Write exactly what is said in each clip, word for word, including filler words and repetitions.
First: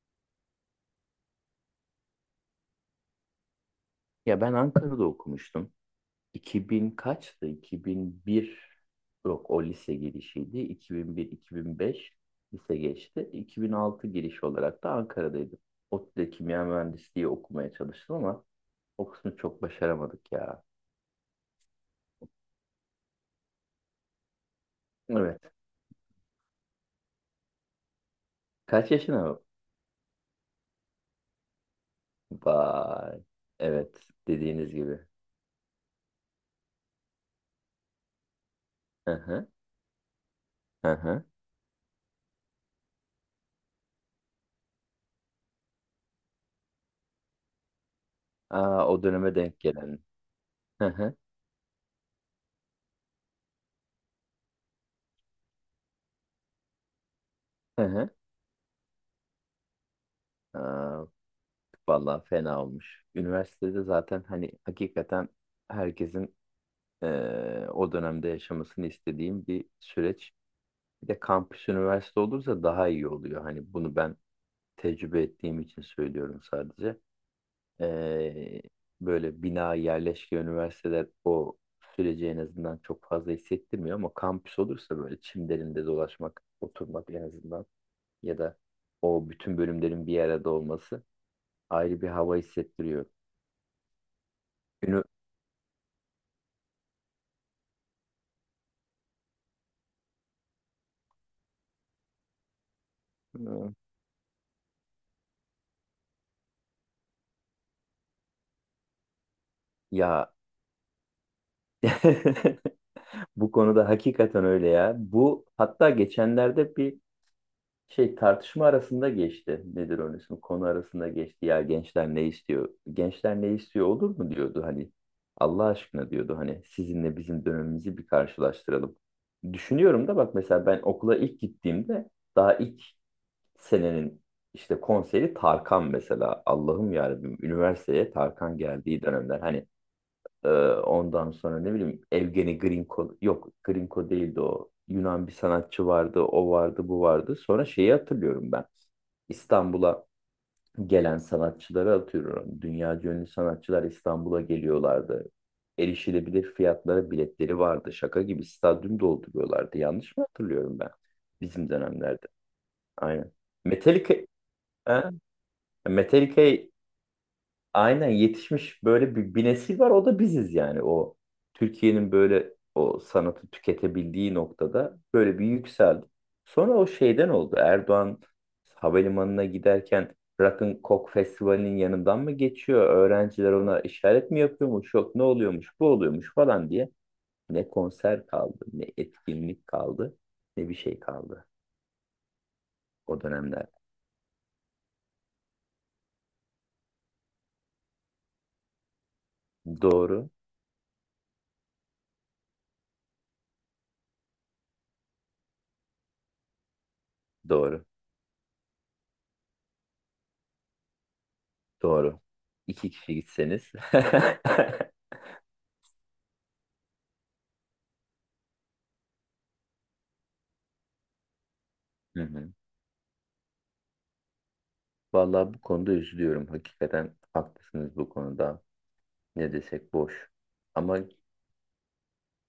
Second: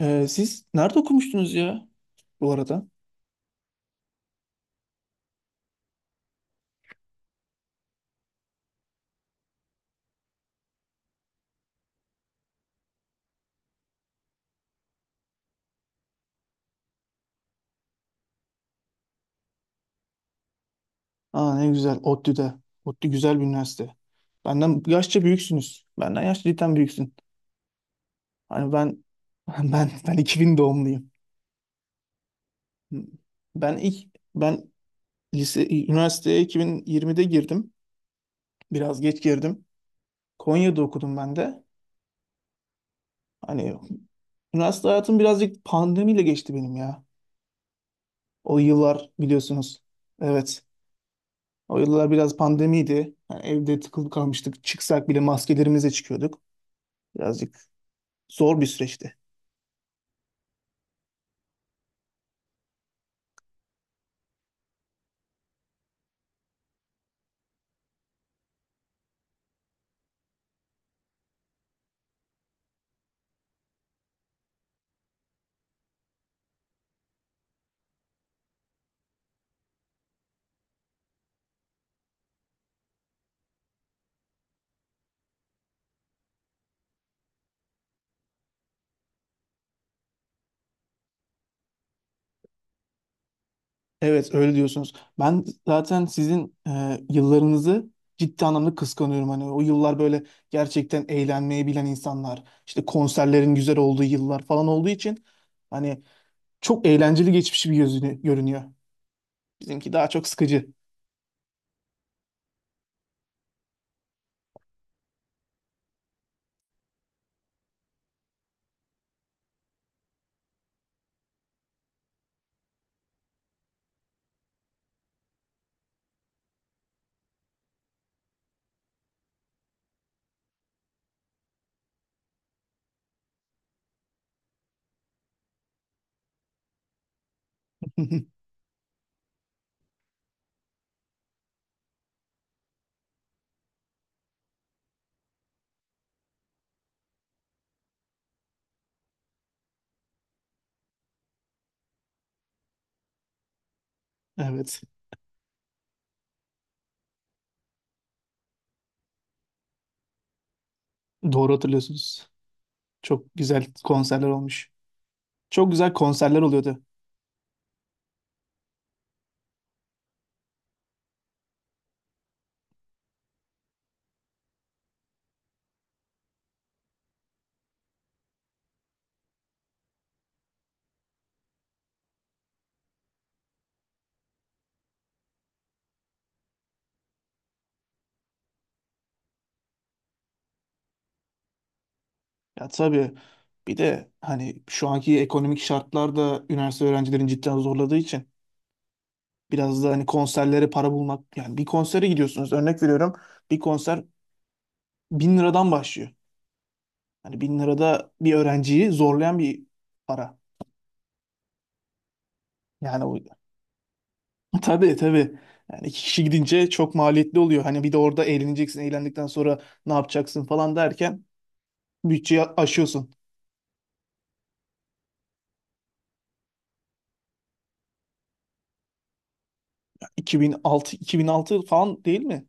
Ee, siz nerede okumuştunuz ya bu arada? Ya ben Ankara'da okumuştum. iki bin kaçtı? iki bin bir, yok, o lise girişiydi. iki bin bir-iki bin beş lise geçti. iki bin altı giriş olarak da Ankara'daydım. ODTÜ'de kimya mühendisliği okumaya çalıştım, ama o kısmı çok başaramadık ya. Aa, ne güzel ODTÜ'de. ODTÜ güzel bir üniversite. Benden yaşça Evet. büyüksünüz. Benden yaşça cidden büyüksün. Hani Kaç ben. yaşına? ben ben iki bin doğumluyum. Vay. Ben Evet. ilk ben Dediğiniz gibi. lise üniversiteye iki bin yirmide girdim. Biraz Hı geç hı. girdim. Konya'da Hı okudum hı. ben de. Hani üniversite hayatım birazcık pandemiyle geçti benim ya. O Aa, o yıllar döneme denk biliyorsunuz. gelen. Evet. Hı hı. O yıllar biraz pandemiydi. Yani evde tıkılıp kalmıştık. Çıksak bile maskelerimizle çıkıyorduk. Birazcık Hı hı. zor bir süreçti. Aa, vallahi fena olmuş. Üniversitede zaten hani hakikaten herkesin eee, o dönemde yaşamasını istediğim bir süreç. Bir de kampüs üniversite olursa daha iyi oluyor. Hani bunu ben tecrübe ettiğim için söylüyorum sadece. Eee, böyle bina yerleşke üniversiteler o süreci en azından çok fazla hissettirmiyor, ama kampüs olursa böyle çimlerinde dolaşmak, oturmak en azından, ya da o bütün bölümlerin bir arada olması ayrı bir hava hissettiriyor. Evet, öyle diyorsunuz. Ünü Ben zaten sizin e, yıllarınızı ciddi anlamda kıskanıyorum. Hani o yıllar böyle gerçekten eğlenmeyi bilen insanlar, işte konserlerin Hı. güzel olduğu yıllar falan olduğu için hani çok eğlenceli geçmiş bir gözünü görünüyor. Bizimki daha çok Ya, sıkıcı. bu konuda hakikaten öyle ya. Bu, hatta geçenlerde bir şey tartışma arasında geçti. Nedir onun ismi? Konu arasında geçti. Ya gençler ne istiyor? Gençler ne istiyor olur mu diyordu hani. Allah aşkına diyordu hani, sizinle bizim dönemimizi bir karşılaştıralım. Düşünüyorum da bak, mesela ben okula ilk gittiğimde daha ilk senenin işte konseri Tarkan mesela. Allah'ım yarabbim, üniversiteye Tarkan geldiği dönemler. Hani Ee, ondan sonra ne bileyim, Evgeni Grinko, yok Grinko değildi o. Yunan bir sanatçı vardı, o vardı, bu vardı. Sonra şeyi hatırlıyorum ben. İstanbul'a gelen sanatçıları atıyorum. Dünya ünlü sanatçılar İstanbul'a Evet. geliyorlardı. Erişilebilir fiyatlara biletleri vardı. Şaka gibi stadyum dolduruyorlardı. Yanlış mı hatırlıyorum ben? Doğru Bizim dönemlerde. hatırlıyorsunuz. Çok Aynen. güzel Metallica, konserler olmuş. ha? Çok güzel konserler Metallica oluyordu. aynen yetişmiş böyle bir, bir nesil var, o da biziz yani, o Türkiye'nin böyle o sanatı tüketebildiği noktada böyle bir yükseldi. Sonra o şeyden oldu, Erdoğan havalimanına giderken Rock'n'Coke Festivali'nin yanından mı geçiyor? Öğrenciler ona işaret mi yapıyormuş? Yok ne oluyormuş bu oluyormuş falan diye. Ne konser kaldı, ne etkinlik kaldı, ne bir şey kaldı Ya tabii, o dönemler. bir de hani şu anki ekonomik şartlar da üniversite öğrencilerin cidden zorladığı için biraz da hani Doğru, konserlere para bulmak, yani bir konsere gidiyorsunuz, örnek veriyorum, bir konser bin liradan başlıyor. Hani bin doğru, lirada bir öğrenciyi zorlayan bir para. doğru. İki Yani kişi o. gitseniz. Tabii, tabii. Yani iki kişi gidince çok maliyetli oluyor. Hani bir de orada eğleneceksin, eğlendikten sonra ne yapacaksın falan derken Hı bütçeyi hı. aşıyorsun. Vallahi bu konuda üzülüyorum. Hakikaten haklısınız bu konuda. Ne desek boş. iki bin altı Ama iki bin altı falan değil mi?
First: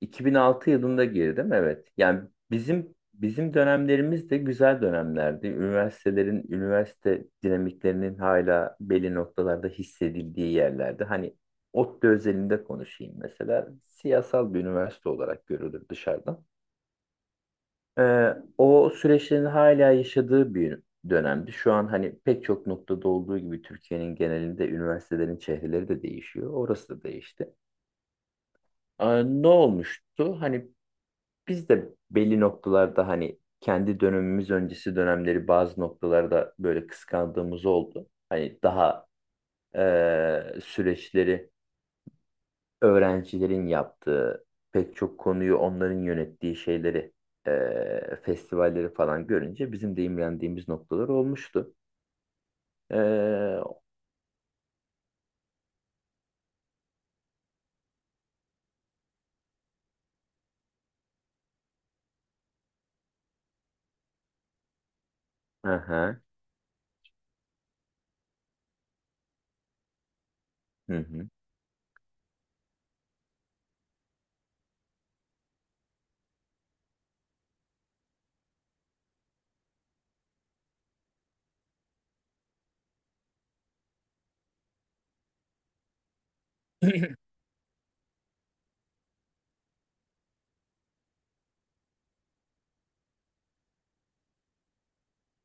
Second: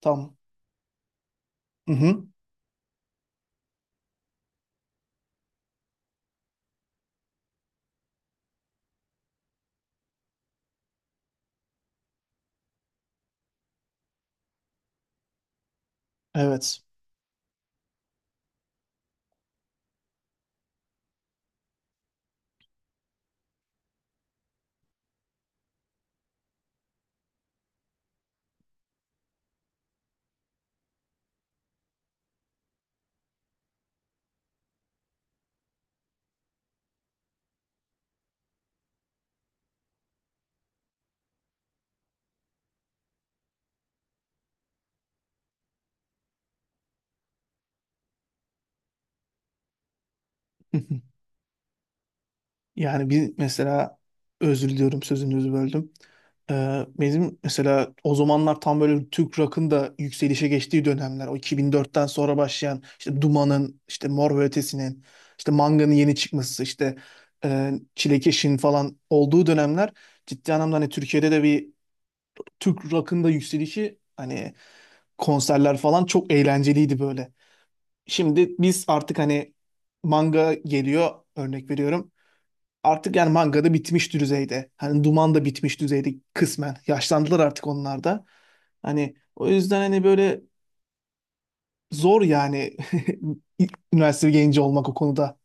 Tam. iki bin altı yılında girdim, evet. Hı Yani hı. bizim bizim dönemlerimiz de güzel dönemlerdi. Üniversitelerin üniversite dinamiklerinin hala belli noktalarda hissedildiği yerlerde. Hani ODTÜ özelinde konuşayım mesela. Siyasal bir üniversite olarak görülür dışarıdan. Evet. Ee, o süreçlerin hala yaşadığı bir dönemdi. Şu an hani pek çok noktada olduğu gibi Türkiye'nin genelinde üniversitelerin çehreleri de değişiyor. Orası da değişti. Ee, ne olmuştu? Hani biz de belli noktalarda, hani kendi dönemimiz öncesi dönemleri bazı noktalarda böyle kıskandığımız oldu. Hani daha eee, süreçleri öğrencilerin yaptığı, pek çok konuyu onların yönettiği şeyleri, e, festivalleri falan görünce bizim de imrendiğimiz noktalar olmuştu. Yani bir E, mesela, özür diliyorum, sözünüzü böldüm. Ee, bizim mesela o zamanlar tam böyle Türk rock'ın da yükselişe geçtiği dönemler. O iki bin dörtten sonra başlayan işte Duman'ın, işte Mor ve Ötesi'nin, işte Manga'nın yeni aha, çıkması, işte e, Çilekeş'in falan olduğu dönemler ciddi anlamda hani hı hı, Türkiye'de de bir Türk rock'ın da yükselişi, hani konserler falan çok eğlenceliydi böyle. Şimdi biz artık hani Manga geliyor, örnek veriyorum. Artık yani mangada bitmiş düzeyde. Hani Duman da bitmiş düzeyde kısmen. Yaşlandılar artık onlar da. Hani o yüzden hani böyle zor yani üniversite genci olmak o konuda.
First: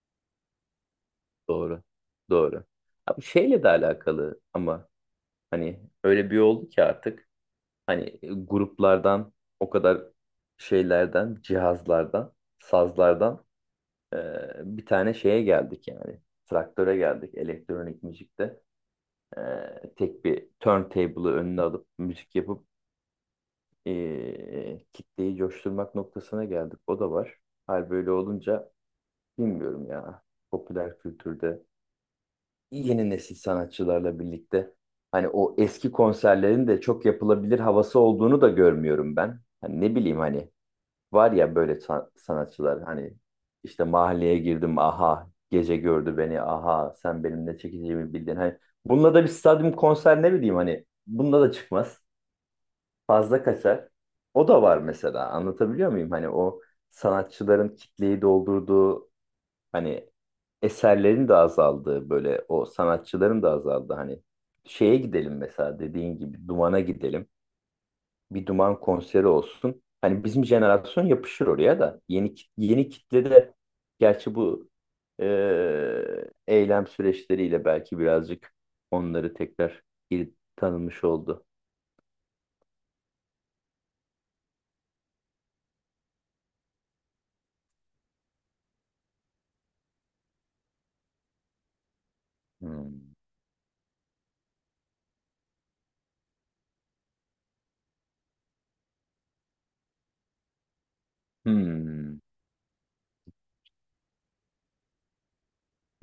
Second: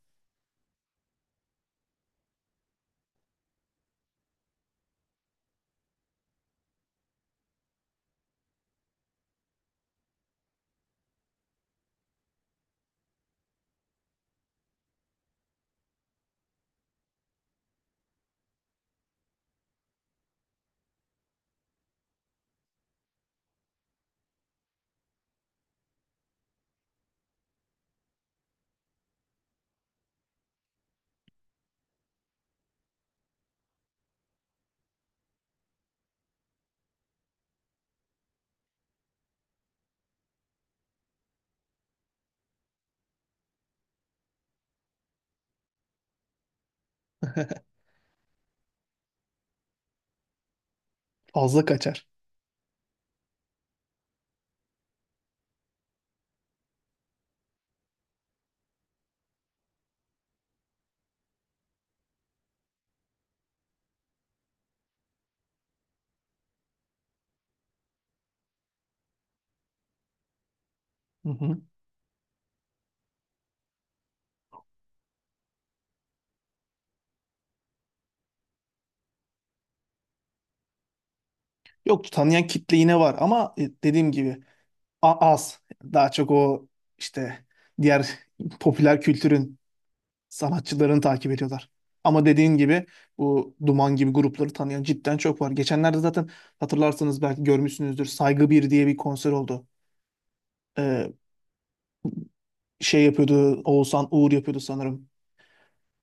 doğru. Doğru. Abi şeyle de alakalı ama, hani öyle bir oldu ki artık hani gruplardan o kadar şeylerden, cihazlardan, sazlardan, e, bir tane şeye geldik yani. Traktöre geldik elektronik müzikte. Ee, tek bir turntable'ı önüne alıp müzik yapıp, ee, kitleyi coşturmak noktasına geldik. O da var. Hal böyle olunca bilmiyorum ya. Popüler kültürde yeni nesil sanatçılarla birlikte hani o eski konserlerin de çok yapılabilir havası olduğunu da görmüyorum ben. Hani ne bileyim hani, var ya böyle sa- sanatçılar, hani işte mahalleye girdim aha gece gördü beni aha sen benim ne çekeceğimi bildin. Hani bununla da bir stadyum konser, ne bileyim hani bununla da Fazla çıkmaz, kaçar. fazla kaçar. O da var mesela, anlatabiliyor muyum? Hani o sanatçıların kitleyi doldurduğu, hani eserlerin de azaldığı, böyle o sanatçıların da azaldığı, hani şeye gidelim mesela, dediğin gibi Duman'a gidelim, bir Duman konseri olsun. Hani bizim jenerasyon Hı yapışır hı. oraya da. Yeni kit- yeni kitlede. Gerçi bu eee, eylem süreçleriyle belki birazcık onları tekrar geri tanımış oldu. Yok, tanıyan kitle yine var ama e, dediğim gibi a- az. Daha çok o işte diğer popüler kültürün sanatçılarını takip ediyorlar. Ama dediğin gibi Hmm. bu Duman gibi grupları tanıyan cidden çok var. Geçenlerde zaten hatırlarsanız belki görmüşsünüzdür. Saygı bir diye bir konser oldu. Ee, Hmm. Şey yapıyordu, Oğuzhan Uğur yapıyordu sanırım.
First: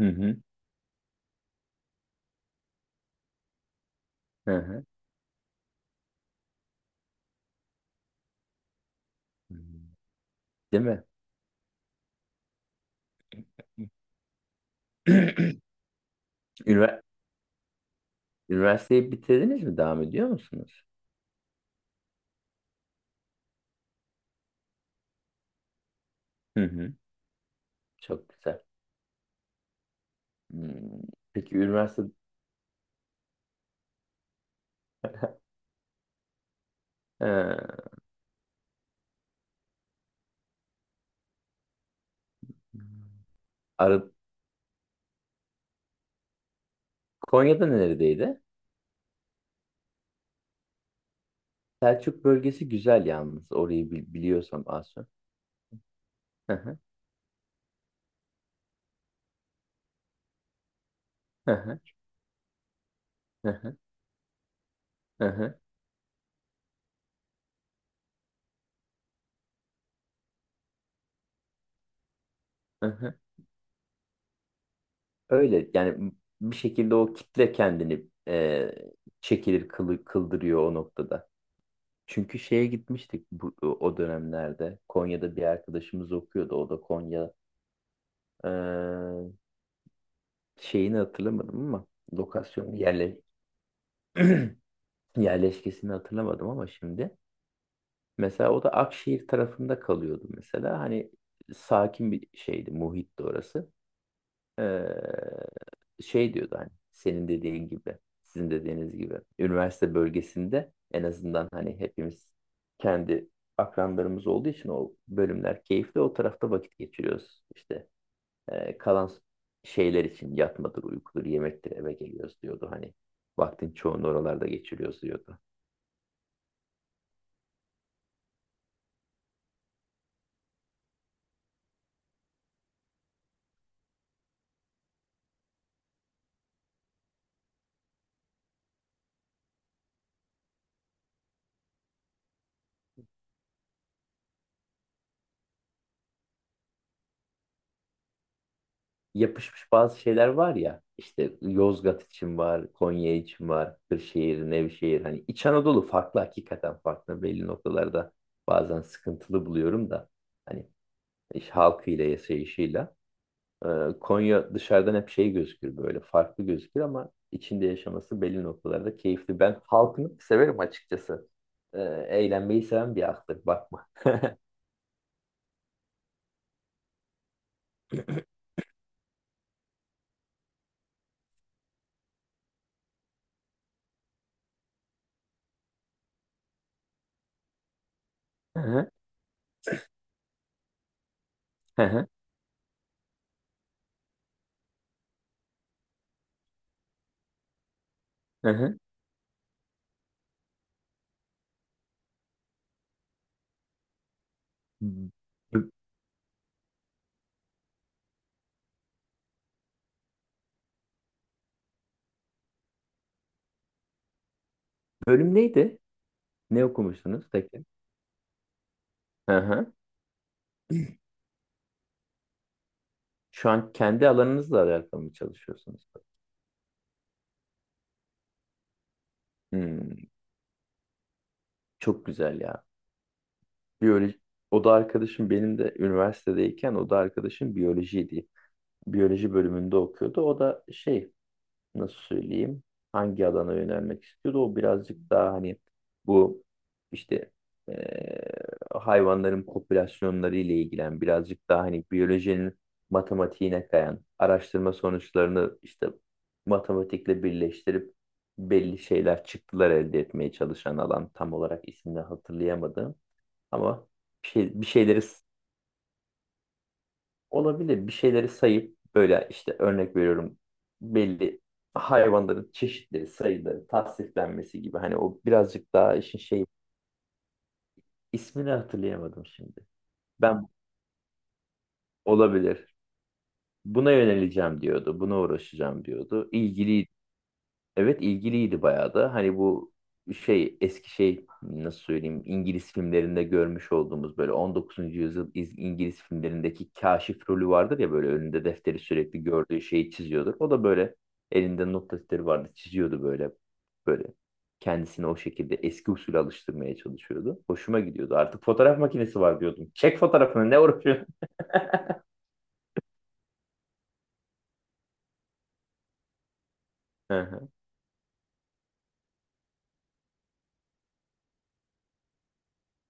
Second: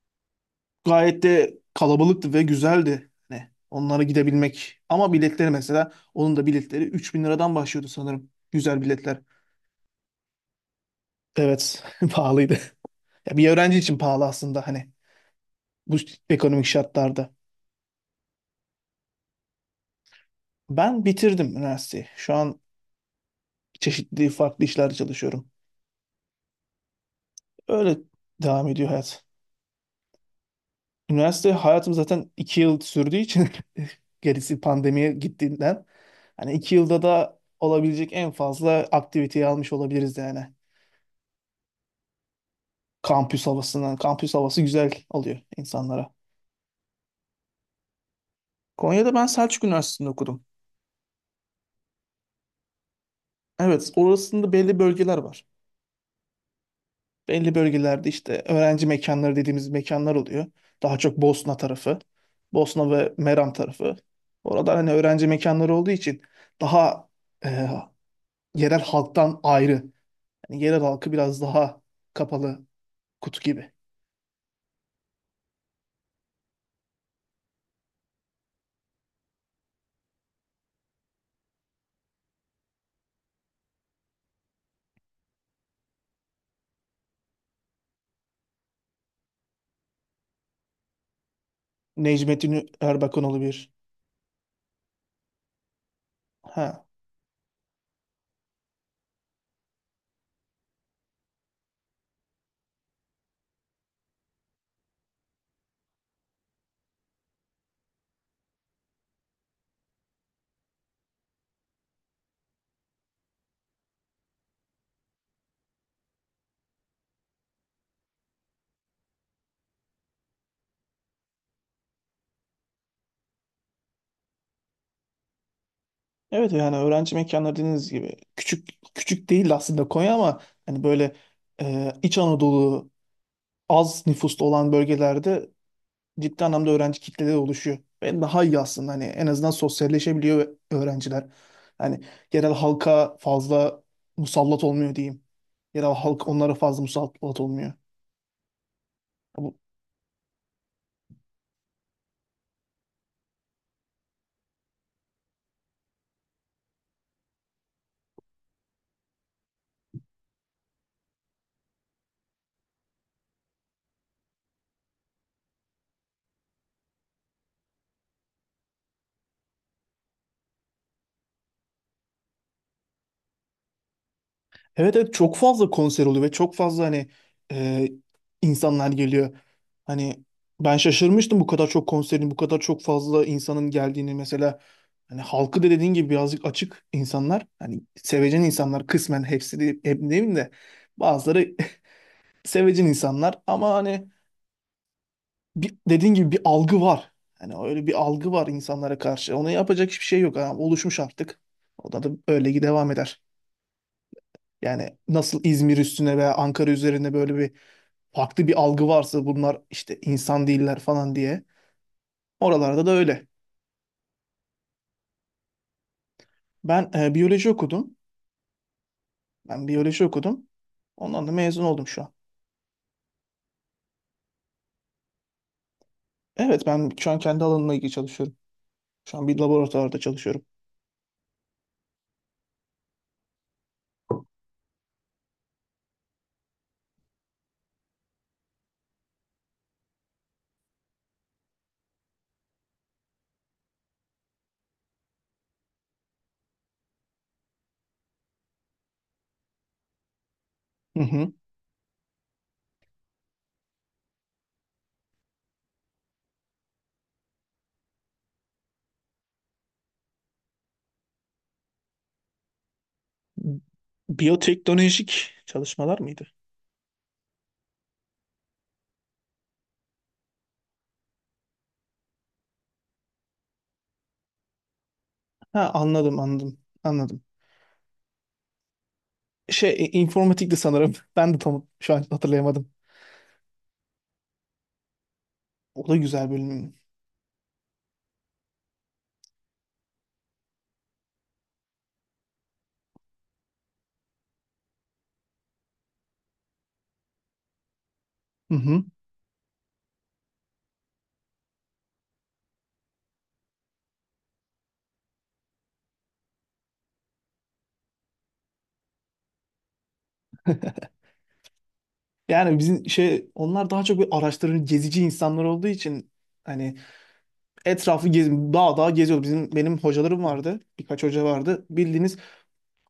Hı hı. Gayet de kalabalıktı ve güzeldi. Hani onlara Hı gidebilmek. hı. Ama biletleri mesela, onun da biletleri üç bin liradan başlıyordu sanırım. Güzel biletler. Hmm. Değil mi? Evet, pahalıydı. Ya bir öğrenci için pahalı aslında hani. Bu ekonomik Ünivers- şartlarda. Üniversiteyi bitirdiniz mi? Devam ediyor musunuz? Ben bitirdim üniversiteyi. Şu an çeşitli farklı işlerde çalışıyorum. Hı hı. Öyle Çok güzel. devam ediyor hayat. Hmm. Üniversite Peki hayatım üniversite. zaten iki yıl sürdüğü için gerisi pandemiye gittiğinden hani iki yılda da Ee, olabilecek en fazla aktiviteyi almış olabiliriz yani. Kampüs havasından. Arı- Kampüs havası güzel alıyor insanlara. Konya'da neredeydi? Konya'da ben Selçuk Üniversitesi'nde okudum. Selçuk bölgesi güzel yalnız. Orayı Evet, bil- orasında biliyorsam belli az çok. bölgeler var. Hı hı, Belli bölgelerde işte öğrenci mekanları dediğimiz mekanlar oluyor. Daha çok hı Bosna hı, tarafı, Bosna ve hı Meram hı, tarafı. Orada hani hı öğrenci hı, mekanları olduğu için daha e, yerel halktan ayrı. Yani yerel halkı biraz daha kapalı hı hı. kutu gibi. Öyle yani, bir şekilde o kitle kendini e, çekilir kılı, kıldırıyor o noktada. Çünkü şeye gitmiştik bu, o dönemlerde. Konya'da bir arkadaşımız okuyordu. O da Konya e, şeyini hatırlamadım ama Necmettin lokasyonu yerle, Erbakanoğlu bir. yerleşkesini hatırlamadım ama Ha. şimdi. Mesela o da Akşehir tarafında kalıyordu mesela. Hani sakin bir şeydi, muhitti orası. Ee, şey diyordu hani, senin dediğin gibi, sizin dediğiniz gibi. Üniversite bölgesinde en azından hani hepimiz kendi akranlarımız olduğu için o bölümler keyifli. O tarafta vakit geçiriyoruz. İşte, e, kalan şeyler için yatmadır, uykudur, yemektir, eve geliyoruz diyordu. Hani vaktin çoğunu oralarda geçiriyoruz diyordu. Evet, yani öğrenci mekanları dediğiniz gibi küçük, küçük değil aslında Konya ama hani böyle e, İç Anadolu az nüfuslu olan bölgelerde ciddi anlamda öğrenci kitlede oluşuyor. Ve daha iyi aslında hani en azından sosyalleşebiliyor öğrenciler. Yani yerel halka fazla musallat olmuyor diyeyim. Yerel halk onlara fazla musallat olmuyor. Bu- Yapışmış bazı şeyler var ya. İşte Yozgat için var, Konya için var, Kırşehir, Nevşehir. Hani İç Anadolu farklı, hakikaten farklı. Belli noktalarda bazen sıkıntılı buluyorum da. Hani iş halkıyla, yaşayışıyla. Ee, Konya dışarıdan hep şey gözükür, böyle farklı gözükür, ama içinde yaşaması belli noktalarda keyifli. Ben halkını severim açıkçası. Ee, Eğlenmeyi seven bir halktır, bakma. Evet, evet, çok fazla konser oluyor ve çok fazla hani e, insanlar geliyor. Hani ben şaşırmıştım bu kadar çok konserin, bu kadar çok fazla insanın geldiğini mesela. Hani halkı da dediğin gibi birazcık açık insanlar. Hani sevecen Hı insanlar hı, kısmen hepsi de, hep demeyeyim de bazıları hı hı, sevecen insanlar ama hani bir, dediğin gibi bir algı var. Hani öyle bir algı var hı hı. insanlara karşı. Ona yapacak hiçbir şey yok. Yani oluşmuş artık. O da, da öyle devam eder. Yani nasıl B- İzmir üstüne veya Ankara üzerine böyle bir farklı bir algı varsa bunlar işte insan değiller falan diye. Oralarda da öyle. bölüm neydi? Ne Ben e, okumuştunuz biyoloji peki? okudum. Hı Ben hı. biyoloji okudum. Ondan da mezun oldum şu an. Şu an kendi alanınızla alakalı mı çalışıyorsunuz? Evet, ben şu an kendi alanımla ilgili çalışıyorum. Şu an bir laboratuvarda Hmm, çalışıyorum. çok güzel ya. Biyoloji, o da arkadaşım, benim de üniversitedeyken o da arkadaşım biyolojiydi. Biyoloji bölümünde okuyordu. O da şey, nasıl söyleyeyim, hangi alana yönelmek istiyordu, o birazcık daha hani bu işte eee, hayvanların popülasyonları ile Hı ilgilen, hı. birazcık daha hani biyolojinin matematiğine kayan araştırma sonuçlarını işte matematikle birleştirip belli şeyler çıktılar elde etmeye çalışan alan, tam olarak ismini hatırlayamadım ama bir, şey, bir şeyleri. Biyoteknolojik çalışmalar mıydı? Olabilir. Bir şeyleri sayıp böyle işte örnek veriyorum, belli hayvanların çeşitleri, sayıları, tasniflenmesi gibi. Hani o Ha, birazcık daha anladım, işin şey, anladım, anladım. ismini hatırlayamadım şimdi. Şey, e, Ben, informatikti sanırım. Ben de tam şu an hatırlayamadım. olabilir. Buna yöneleceğim diyordu. Buna uğraşacağım O da diyordu. güzel bölüm. İlgiliydi. Evet ilgiliydi bayağı da. Hani bu şey, eski şey, nasıl söyleyeyim, İngiliz filmlerinde görmüş olduğumuz böyle on dokuzuncu yüzyıl İz- İngiliz filmlerindeki kaşif rolü vardır ya, böyle önünde Hı defteri hı. sürekli gördüğü şeyi çiziyordur. O da böyle elinde not defteri vardı, çiziyordu böyle, böyle kendisini o şekilde eski usule alıştırmaya çalışıyordu. Hoşuma gidiyordu. Artık fotoğraf makinesi var diyordum. Çek fotoğrafını, ne uğraşıyorsun? Yani bizim şey onlar daha çok bir araştırıcı, gezici insanlar olduğu için hani Hı hı, etrafı gez, dağ dağ geziyordu. Bizim benim hocalarım vardı. Birkaç hoca vardı. Bildiğiniz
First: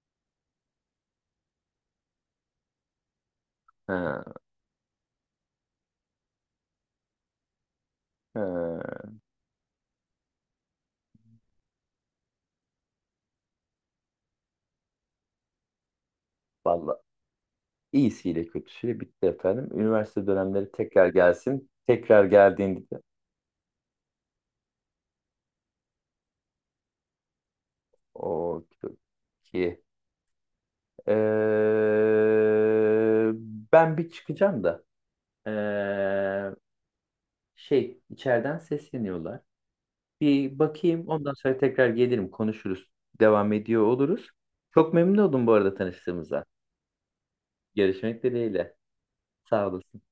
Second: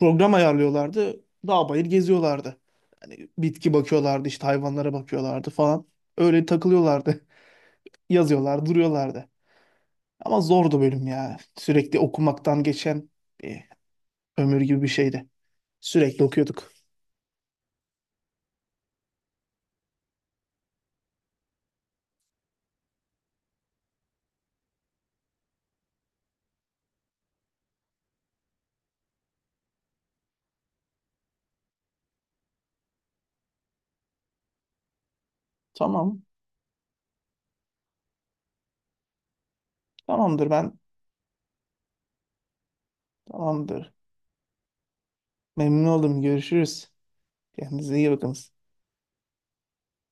program ayarlıyorlardı. Dağ bayır geziyorlardı. Hani bitki hı bakıyorlardı, işte hayvanlara bakıyorlardı falan. Öyle takılıyorlardı. Yazıyorlar, hı. duruyorlardı. Ama zordu bölüm ya. Sürekli okumaktan geçen bir ömür gibi bir şeydi. Sürekli okuyorduk. Vallahi İyisiyle kötüsüyle bitti efendim. Üniversite dönemleri tekrar gelsin. Tekrar geldiğinde de o ki. Ee, Ben bir çıkacağım da. Ee, Tamam. şey içeriden sesleniyorlar. Tamamdır Bir ben. bakayım, ondan sonra tekrar gelirim konuşuruz. Devam ediyor Tamamdır. oluruz. Çok memnun oldum bu arada Memnun oldum. tanıştığımıza. Görüşürüz. Kendinize iyi Görüşmek bakın. dileğiyle. Sağ olasın.